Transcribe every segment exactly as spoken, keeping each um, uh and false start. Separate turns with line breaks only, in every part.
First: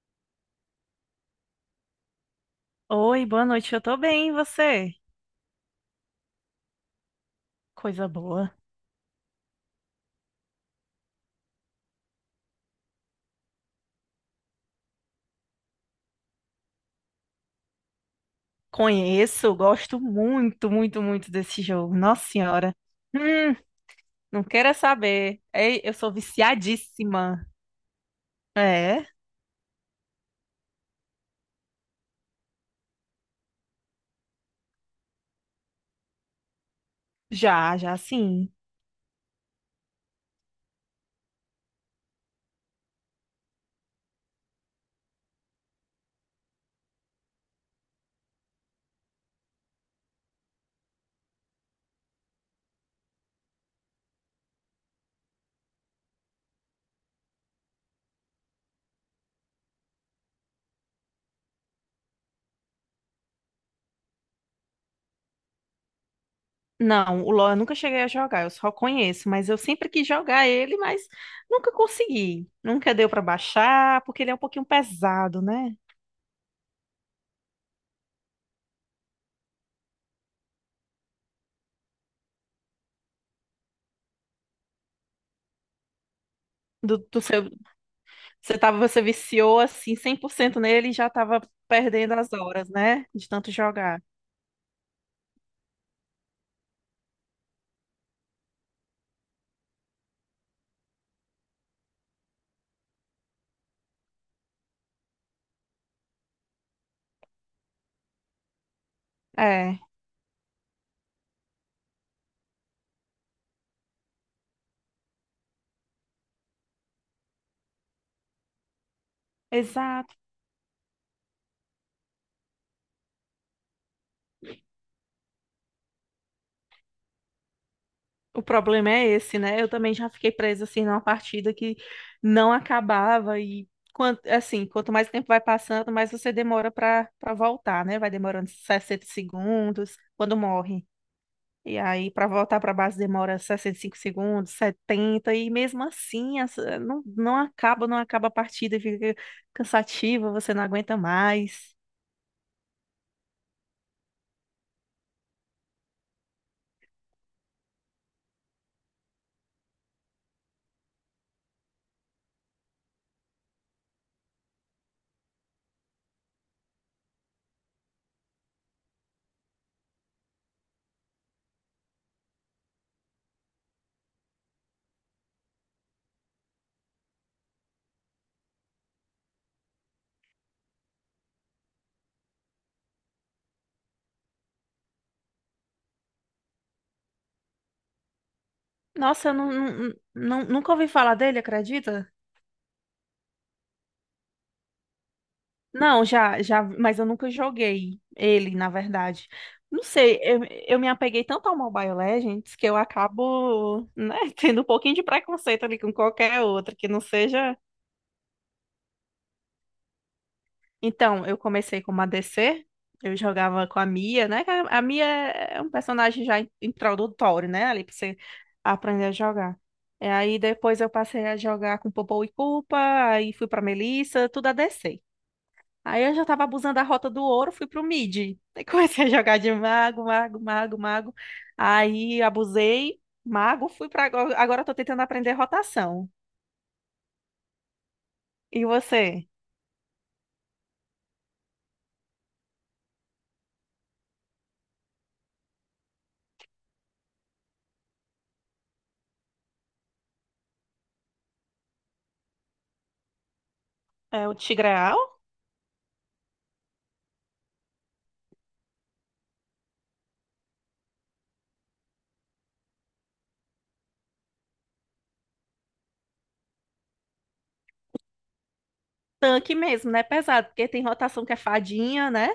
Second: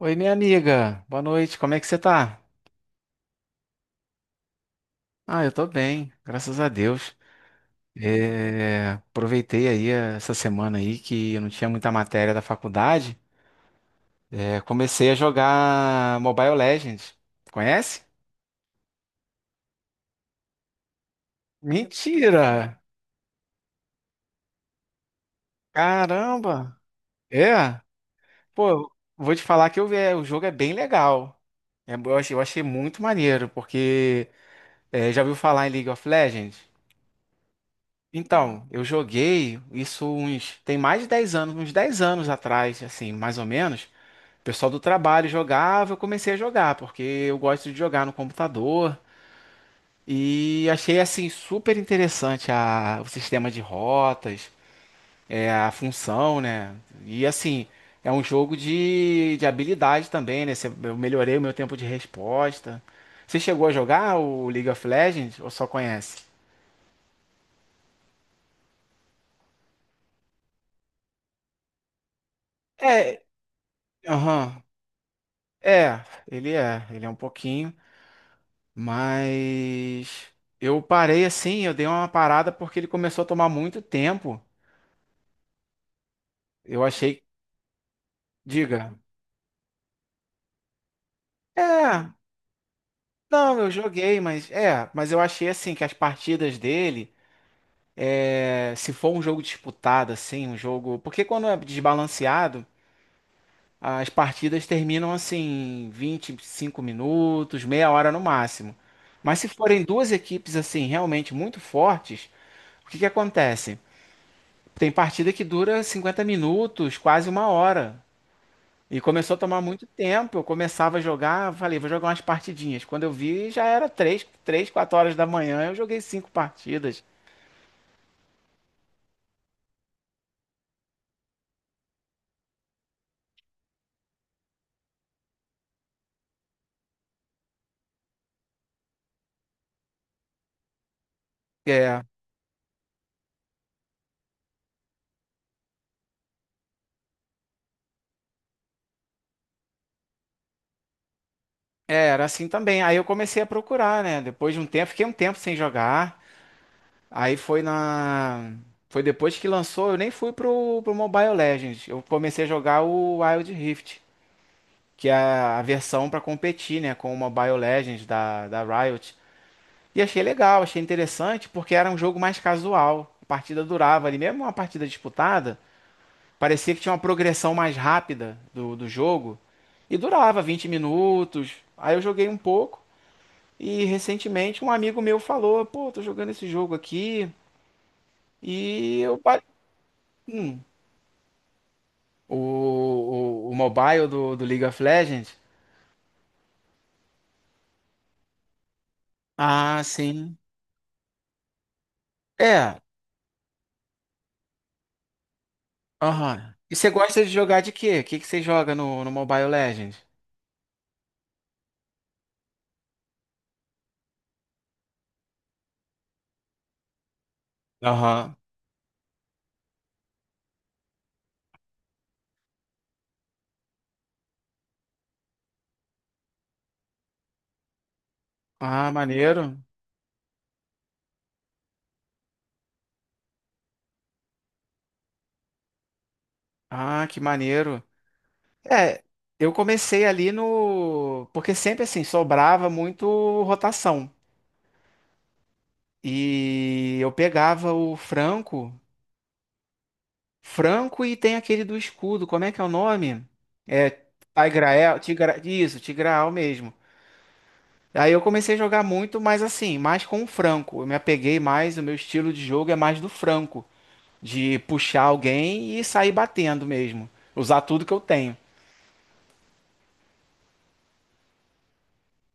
Oi, minha amiga. Boa noite. Como é que você tá?
Oi, boa noite. Eu tô bem, e você?
Ah, eu tô bem, graças a Deus.
Coisa boa.
É, aproveitei aí essa semana aí que eu não tinha muita matéria da faculdade. É, comecei a jogar Mobile Legends. Conhece?
Conheço, gosto muito, muito, muito desse jogo. Nossa
Mentira!
Senhora. Hum, não queira saber. Ei, eu sou
Caramba!
viciadíssima.
É? Pô,
É?
vou te falar que eu, é, o jogo é bem legal. É, eu achei, eu achei muito maneiro, porque é, já ouviu falar em League of Legends?
Já, já sim.
Então, eu joguei isso uns, tem mais de dez anos, uns dez anos atrás, assim, mais ou menos. O pessoal do trabalho jogava, eu comecei a jogar, porque eu gosto de jogar no computador. E achei, assim, super interessante a, o sistema de rotas, é, a função, né? E, assim, é um jogo de, de habilidade também, né? Você- Eu melhorei o meu tempo de resposta. Você chegou a jogar o League of Legends ou só conhece?
Não, o LoL eu nunca cheguei a jogar, eu só conheço, mas eu sempre quis jogar ele, mas nunca consegui. Nunca deu pra
É,
baixar, porque ele é um
aham.
pouquinho pesado, né?
É, ele é, ele é um pouquinho, mas eu parei assim, eu dei uma parada porque ele começou a tomar muito tempo. Eu
Do, do
achei,
seu, você tava,
diga,
você viciou assim cem por cento nele e já tava
é,
perdendo as horas, né? De tanto
não, eu
jogar.
joguei, mas é, mas eu achei assim que as partidas dele, é, se for um jogo disputado assim, um jogo, porque quando é desbalanceado, as partidas terminam assim vinte, e cinco minutos, meia hora no máximo. Mas se
É,
forem duas equipes assim realmente muito fortes, o que que acontece? Tem partida que dura cinquenta minutos, quase uma hora. E começou a tomar muito
exato.
tempo. Eu começava a jogar, falei, vou jogar umas partidinhas. Quando eu vi, já era três, três, quatro horas da manhã, eu joguei cinco partidas.
O problema é esse, né? Eu também já fiquei presa assim numa partida que não acabava e quanto, assim, quanto mais tempo vai passando, mais você demora pra para voltar, né? Vai demorando sessenta segundos quando morre. E
É,
aí pra voltar pra base demora sessenta e cinco segundos, setenta e mesmo assim essa- não, não acaba, não acaba a partida e fica cansativa, você não aguenta mais.
é, era assim também. Aí eu comecei a procurar, né? Depois de um tempo, fiquei um tempo sem jogar. Aí foi na. Foi depois que lançou, eu nem fui pro, pro Mobile Legends. Eu comecei a jogar o Wild Rift, que é a versão pra competir, né, com o Mobile Legends da, da Riot. E achei legal, achei interessante, porque era um jogo mais casual. A partida durava ali, mesmo uma partida disputada, parecia que tinha uma progressão mais rápida do, do jogo. E durava vinte minutos. Aí eu joguei um pouco. E recentemente um amigo meu falou: pô, tô jogando esse jogo aqui. E eu.
Nossa, eu
Ba-
não, não, não-
Hum,
nunca ouvi falar dele, acredita?
o, o, o mobile do, do League of Legends?
Não, já, já, mas eu nunca joguei ele, na verdade.
Ah,
Não sei,
sim.
eu, eu me apeguei tanto ao Mobile Legends que eu
É,
acabo, né, tendo um pouquinho de preconceito ali com qualquer
aham.
outra
E
que
você
não
gosta de
seja.
jogar de quê? O que que você joga no, no Mobile Legends?
Então, eu comecei como A D C, eu jogava com a Mia, né? Que A a Mia é um personagem já in- introdutório, né? Ali pra você
Aham.
aprender a jogar. E aí depois eu passei a jogar com Popou e Culpa, aí fui pra Melissa, tudo a ADC. Aí eu já tava abusando da rota do ouro, fui pro mid. Aí
Ah,
comecei a jogar de
maneiro.
mago, mago, mago, mago. Aí abusei, mago, fui pra. Agora. Agora eu tô tentando aprender rotação.
Ah, que maneiro.
E
É,
você?
eu comecei ali no. Porque sempre assim, sobrava muito rotação. E eu pegava o Franco. Franco e tem aquele do escudo, como é que é o nome? É
É o Tigreal?
Tigrael, Tigra... isso, Tigraal mesmo. Aí eu comecei a jogar muito, mas assim, mais com o Franco. Eu me apeguei mais, o meu estilo de jogo é mais do Franco, de puxar alguém e sair batendo mesmo, usar tudo que eu tenho.
Tanque mesmo, né? Pesado, porque tem rotação que é fadinha, né?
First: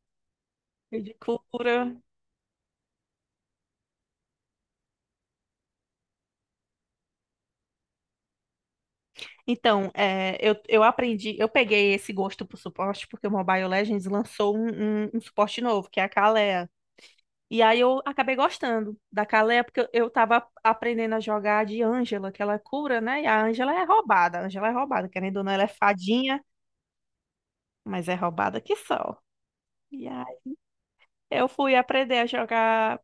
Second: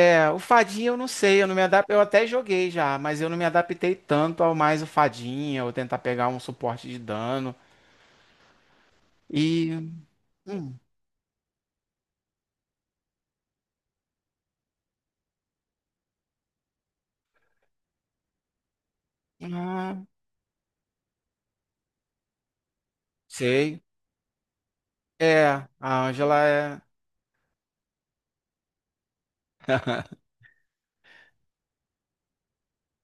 É, o Fadinha eu
E
não
de
sei, eu não me
cura.
adap... eu até joguei já, mas eu não me adaptei tanto ao mais o Fadinha, ou tentar pegar um suporte de dano. E.
Então, é, eu,
Hum,
eu aprendi, eu peguei esse gosto por suporte, porque o Mobile Legends lançou um, um, um suporte novo, que é a Kalea. E aí eu acabei gostando da Calé, porque eu
ah,
eu tava aprendendo a jogar de Ângela, que ela é cura, né? E a Ângela
sei.
é roubada, a Ângela é roubada, querendo ou não, ela
É,
é
a Angela
fadinha,
é.
mas é roubada que só. E aí eu fui aprender a jogar.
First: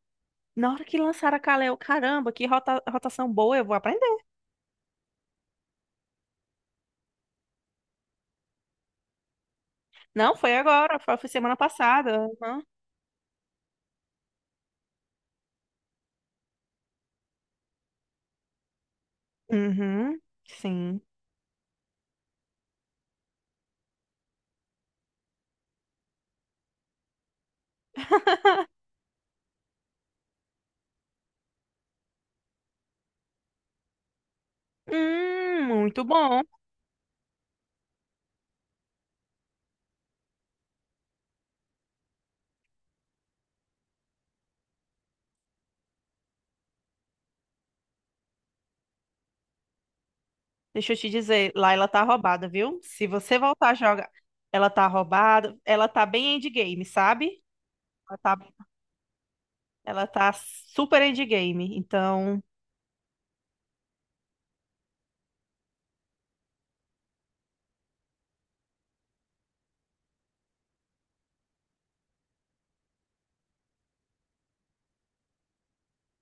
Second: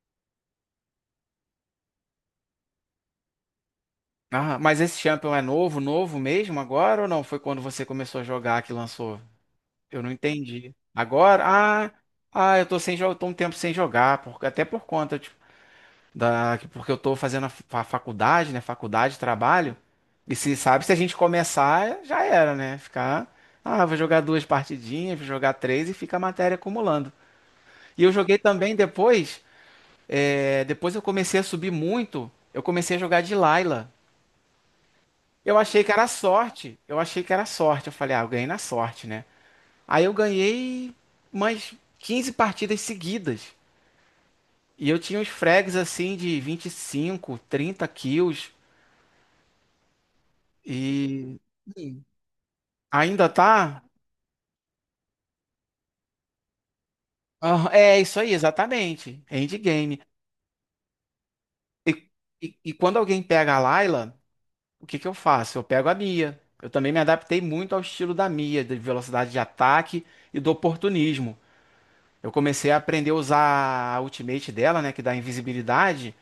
Na hora que lançaram a Calé, eu, caramba, que rota- rotação boa, eu vou aprender.
Ah, mas esse champion é novo, novo mesmo agora ou não? Foi quando você começou a jogar que lançou? Eu não
Não, foi
entendi.
agora, foi, foi
Agora?
semana
Ah,
passada.
ah,
Uhum.
eu tô sem jogo, tô um tempo sem jogar, por... até por conta, da, porque eu tô fazendo a fa- faculdade, né? Faculdade, trabalho.
Uhum.
E se sabe, se a
Sim.
gente começar, já era, né? Ficar, ah, vou jogar duas partidinhas, vou jogar três e fica a matéria acumulando. E eu joguei também depois, é, depois eu comecei a subir muito, eu comecei a jogar de Layla. Eu
Hum,
achei que
muito
era
bom.
sorte, eu achei que era sorte. Eu falei, ah, eu ganhei na sorte, né? Aí eu ganhei umas quinze partidas seguidas. E eu tinha uns frags assim de vinte e cinco trinta kills.
Deixa eu te
E
dizer, lá ela tá
Sim.
roubada, viu? Se
ainda
você voltar a
tá?
jogar, ela tá roubada, ela tá bem endgame, sabe?
Ah, é
Ela
isso aí,
tá,
exatamente. Endgame.
ela tá super endgame. Então.
E, e quando alguém pega a Layla, o que que eu faço? Eu pego a Mia. Eu também me adaptei muito ao estilo da Mia, de velocidade de ataque e do oportunismo. Eu comecei a aprender a usar a ultimate dela, né, que dá invisibilidade,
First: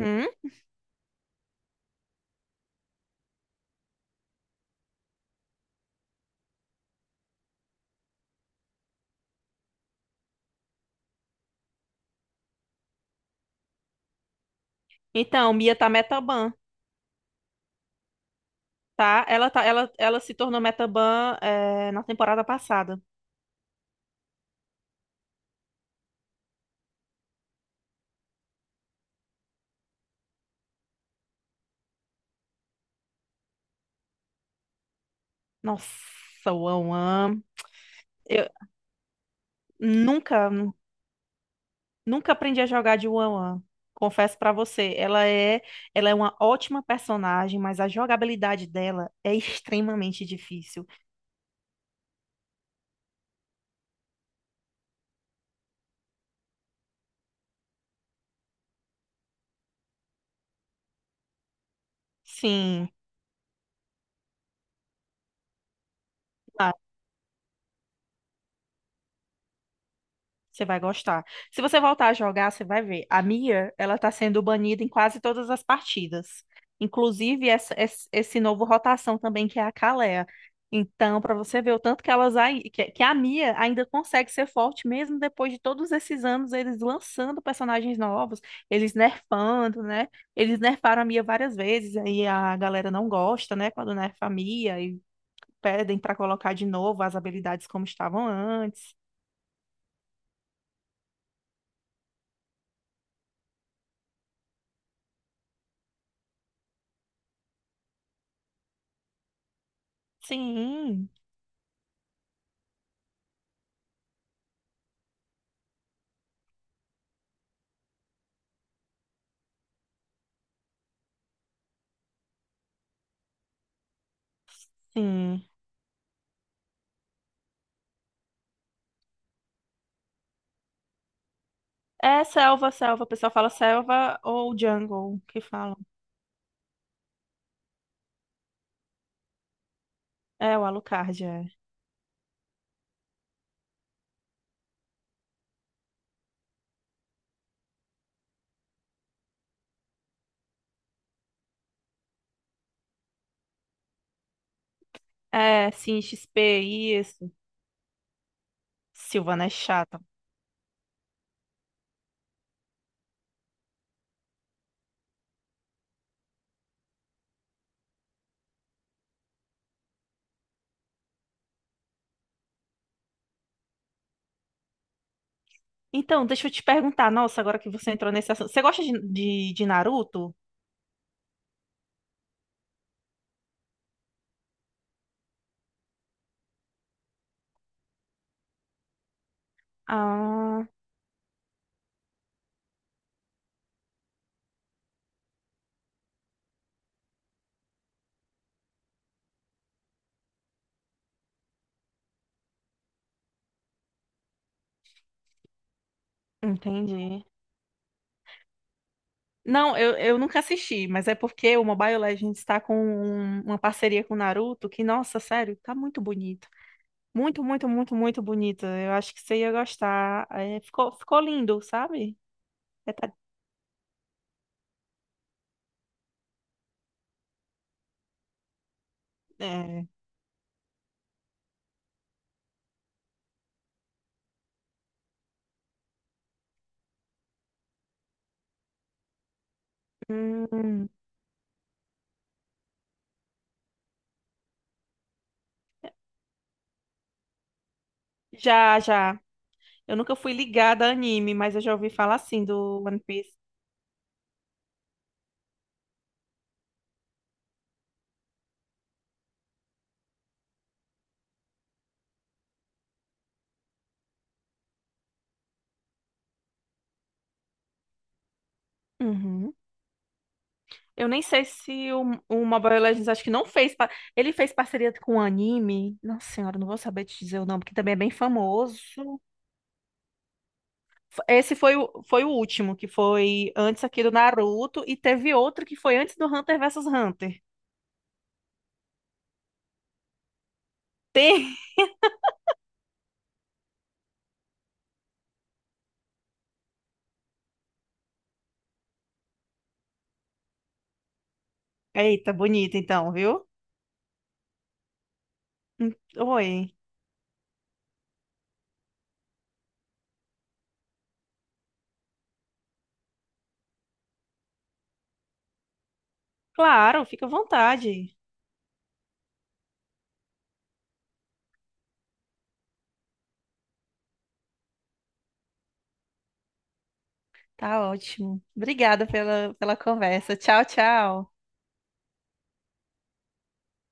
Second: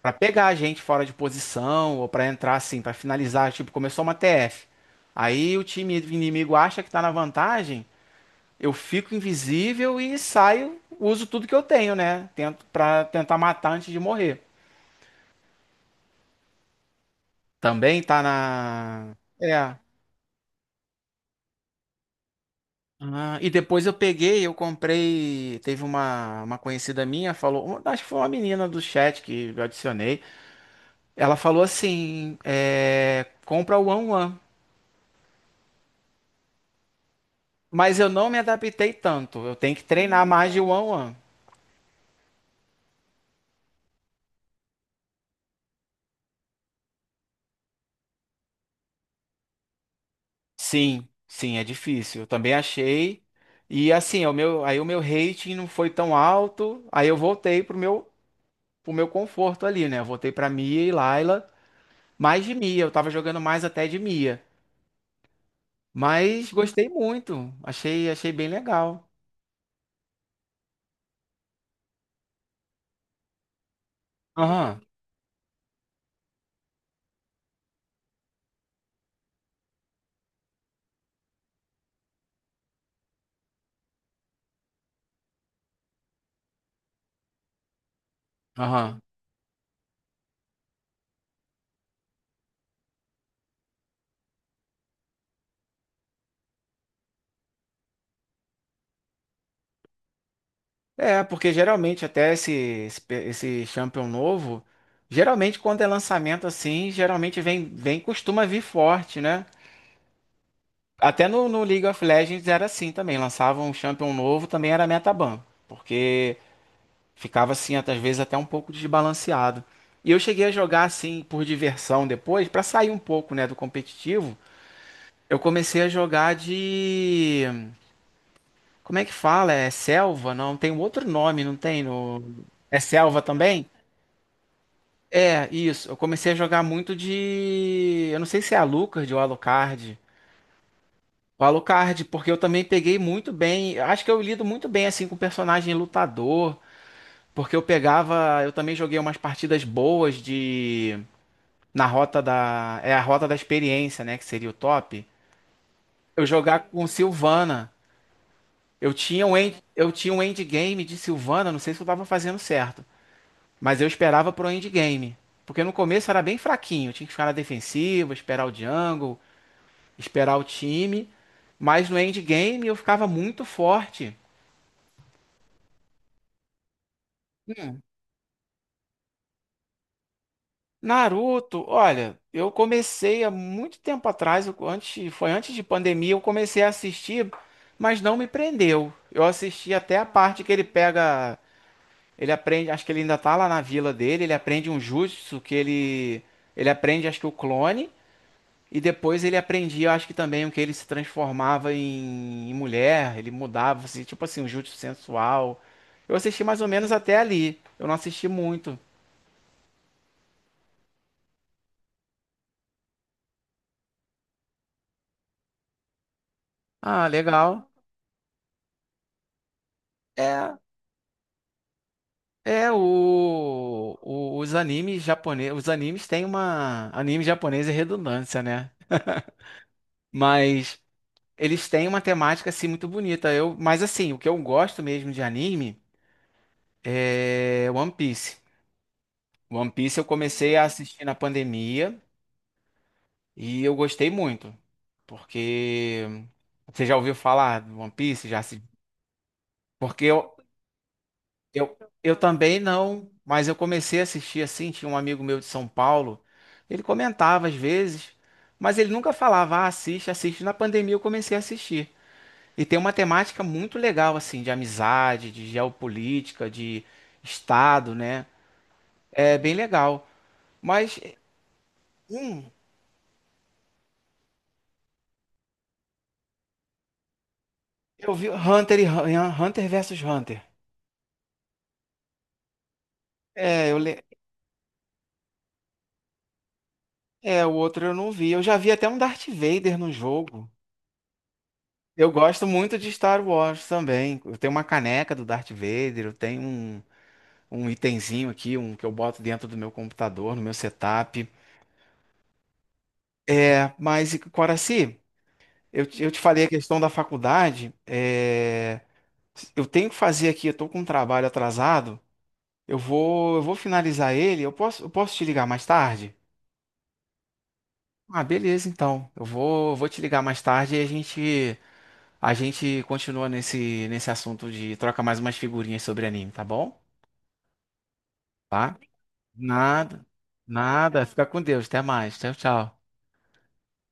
pra pegar a gente fora de posição ou pra entrar assim, pra finalizar, tipo, começou uma T F. Aí o time inimigo acha que tá na vantagem, eu fico invisível e saio, uso tudo que eu tenho, né? Tento para tentar matar antes de morrer.
Então Mia tá metaban,
Também tá na.
tá? Ela tá,
É.
ela, ela se tornou metaban, é, na temporada passada.
Ah, e depois eu peguei, eu comprei. Teve uma, uma conhecida minha, falou. Uma- Acho que foi uma menina do chat que eu adicionei. Ela falou assim: é, compra o One One.
Nossa, One One.
Mas eu não me
Eu
adaptei tanto. Eu tenho que treinar
nunca,
mais de One One.
nunca aprendi a jogar de One One. Confesso pra você, ela é, ela é uma ótima personagem, mas a jogabilidade dela é extremamente difícil.
Sim, sim, é difícil. Eu também achei. E assim, é o meu, aí o meu rating não foi tão alto. Aí eu voltei pro meu, pro meu conforto ali, né? Eu voltei pra Mia e Layla. Mais de Mia,
Sim.
eu tava jogando mais até de Mia. Mas gostei muito. Achei, achei bem legal.
Você vai gostar. Se você voltar a jogar, você vai ver. A Mia, ela tá sendo
Aham,
banida em quase todas as partidas. Inclusive essa, esse, esse novo rotação também, que é a Kalea. Então, pra você ver o tanto que elas ai- que, que a Mia ainda consegue ser forte mesmo depois de todos esses anos eles lançando personagens novos, eles
aham.
nerfando, né? Eles nerfaram a Mia várias vezes, aí a galera não gosta, né, quando nerfa a Mia e pedem pra colocar de novo as habilidades como estavam antes.
É, porque geralmente até esse, esse, pe- esse Champion novo, geralmente quando é lançamento assim, geralmente vem, vem, costuma vir forte, né?
Sim,
Até no, no League of Legends era assim também. Lançava um champion novo, também era metaban. Porque ficava assim, às vezes, até um pouco desbalanceado. E eu cheguei a jogar assim por diversão depois, pra sair um pouco, né, do competitivo. Eu
sim.
comecei a jogar de. Como é que fala? É selva? Não, tem um outro nome, não tem? No...
É selva,
É
selva. O
selva
pessoal fala
também?
selva ou jungle, que
É,
falam.
isso. Eu comecei a jogar muito de. Eu não sei se é a Alucard ou Alucard.
É, o Alucard, é.
Alucard, porque eu também peguei muito bem. Acho que eu lido muito bem assim com personagem lutador, porque eu pegava, eu também joguei umas partidas boas de na rota da é a rota da experiência, né, que seria o top.
É, sim,
Eu
X P,
jogar com
isso.
Sylvana. Eu tinha um
Silvana é
end, eu
chata.
tinha um endgame de Sylvana, não sei se eu tava fazendo certo, mas eu esperava pro endgame, porque no começo era bem fraquinho, eu tinha que ficar na defensiva, esperar o jungle, esperar o time, mas no endgame eu ficava muito forte.
Então, deixa eu te perguntar. Nossa, agora que você entrou nesse assunto. Você gosta de, de, de Naruto?
Naruto, olha, eu comecei há muito tempo atrás, eu- antes, foi antes de pandemia, eu comecei a assistir, mas não me prendeu. Eu assisti até a parte que ele
Ah,
pega, ele aprende, acho que ele ainda tá lá na vila dele, ele aprende um jutsu que ele, ele aprende, acho que o clone, e depois ele aprendia, acho que também o que ele se transformava em, em mulher, ele mudava, assim, tipo assim, um jutsu sensual. Eu assisti mais ou menos até
entendi.
ali, eu não assisti muito.
Não, eu, eu nunca assisti, mas é porque o Mobile Legends está com um- uma parceria com o Naruto que, nossa, sério, tá muito bonito.
Ah,
Muito,
legal.
muito, muito, muito bonito. Eu acho que você ia gostar. É, ficou, ficou lindo, sabe?
É,
É, tá-
o, o- os animes japoneses, os animes têm uma, anime japonês é redundância, né?
é.
Mas eles têm uma temática assim muito bonita. Eu, mas assim, o que eu gosto mesmo de anime é One Piece. One Piece eu comecei a
Hum,
assistir na pandemia e eu gostei muito, porque você já ouviu falar do One Piece? Já se...
já, já. Eu
Porque
nunca fui
eu,
ligada a anime, mas eu já
Eu,
ouvi falar
eu
assim
também
do One
não,
Piece.
mas eu comecei a assistir assim. Tinha um amigo meu de São Paulo, ele comentava às vezes, mas ele nunca falava, ah, assiste, assiste. Na pandemia eu comecei a assistir. E tem uma temática muito legal, assim, de amizade, de geopolítica, de Estado, né? É bem
Uhum.
legal. Mas,
Eu nem sei se o, o
hum,
Mobile Legends acho que não fez. pa- Ele fez parceria com o anime. Nossa Senhora, não vou saber te dizer o nome, porque também é bem
eu vi Hunter e
famoso.
Hun- Hunter versus Hunter.
Esse foi o, foi o último, que foi
É, eu
antes aqui
le...
do Naruto, e teve outro que foi antes do Hunter versus Hunter.
é, o outro eu não vi. Eu já vi até um Darth Vader no jogo.
Tem.
Eu gosto muito de Star Wars também. Eu tenho uma caneca do Darth Vader, eu tenho um, um itemzinho aqui, um que eu boto dentro do meu computador, no meu setup.
Eita, bonito então, viu?
É, mas, Coraci, eu,
Hum.
te- eu te falei a
Oi.
questão da faculdade. É, eu tenho que fazer aqui, eu tô com um trabalho atrasado. Eu vou, eu vou finalizar ele. Eu posso, eu posso te ligar mais tarde?
Claro, fica à vontade.
Ah, beleza, então. Eu vou, vou te ligar mais tarde e a gente, a gente continua nesse, nesse assunto de troca mais umas figurinhas sobre anime, tá bom?
Tá ótimo.
Tá?
Obrigada pela, pela
Nada,
conversa. Tchau,
nada. Fica
tchau.
com Deus. Até mais. Tchau, tchau.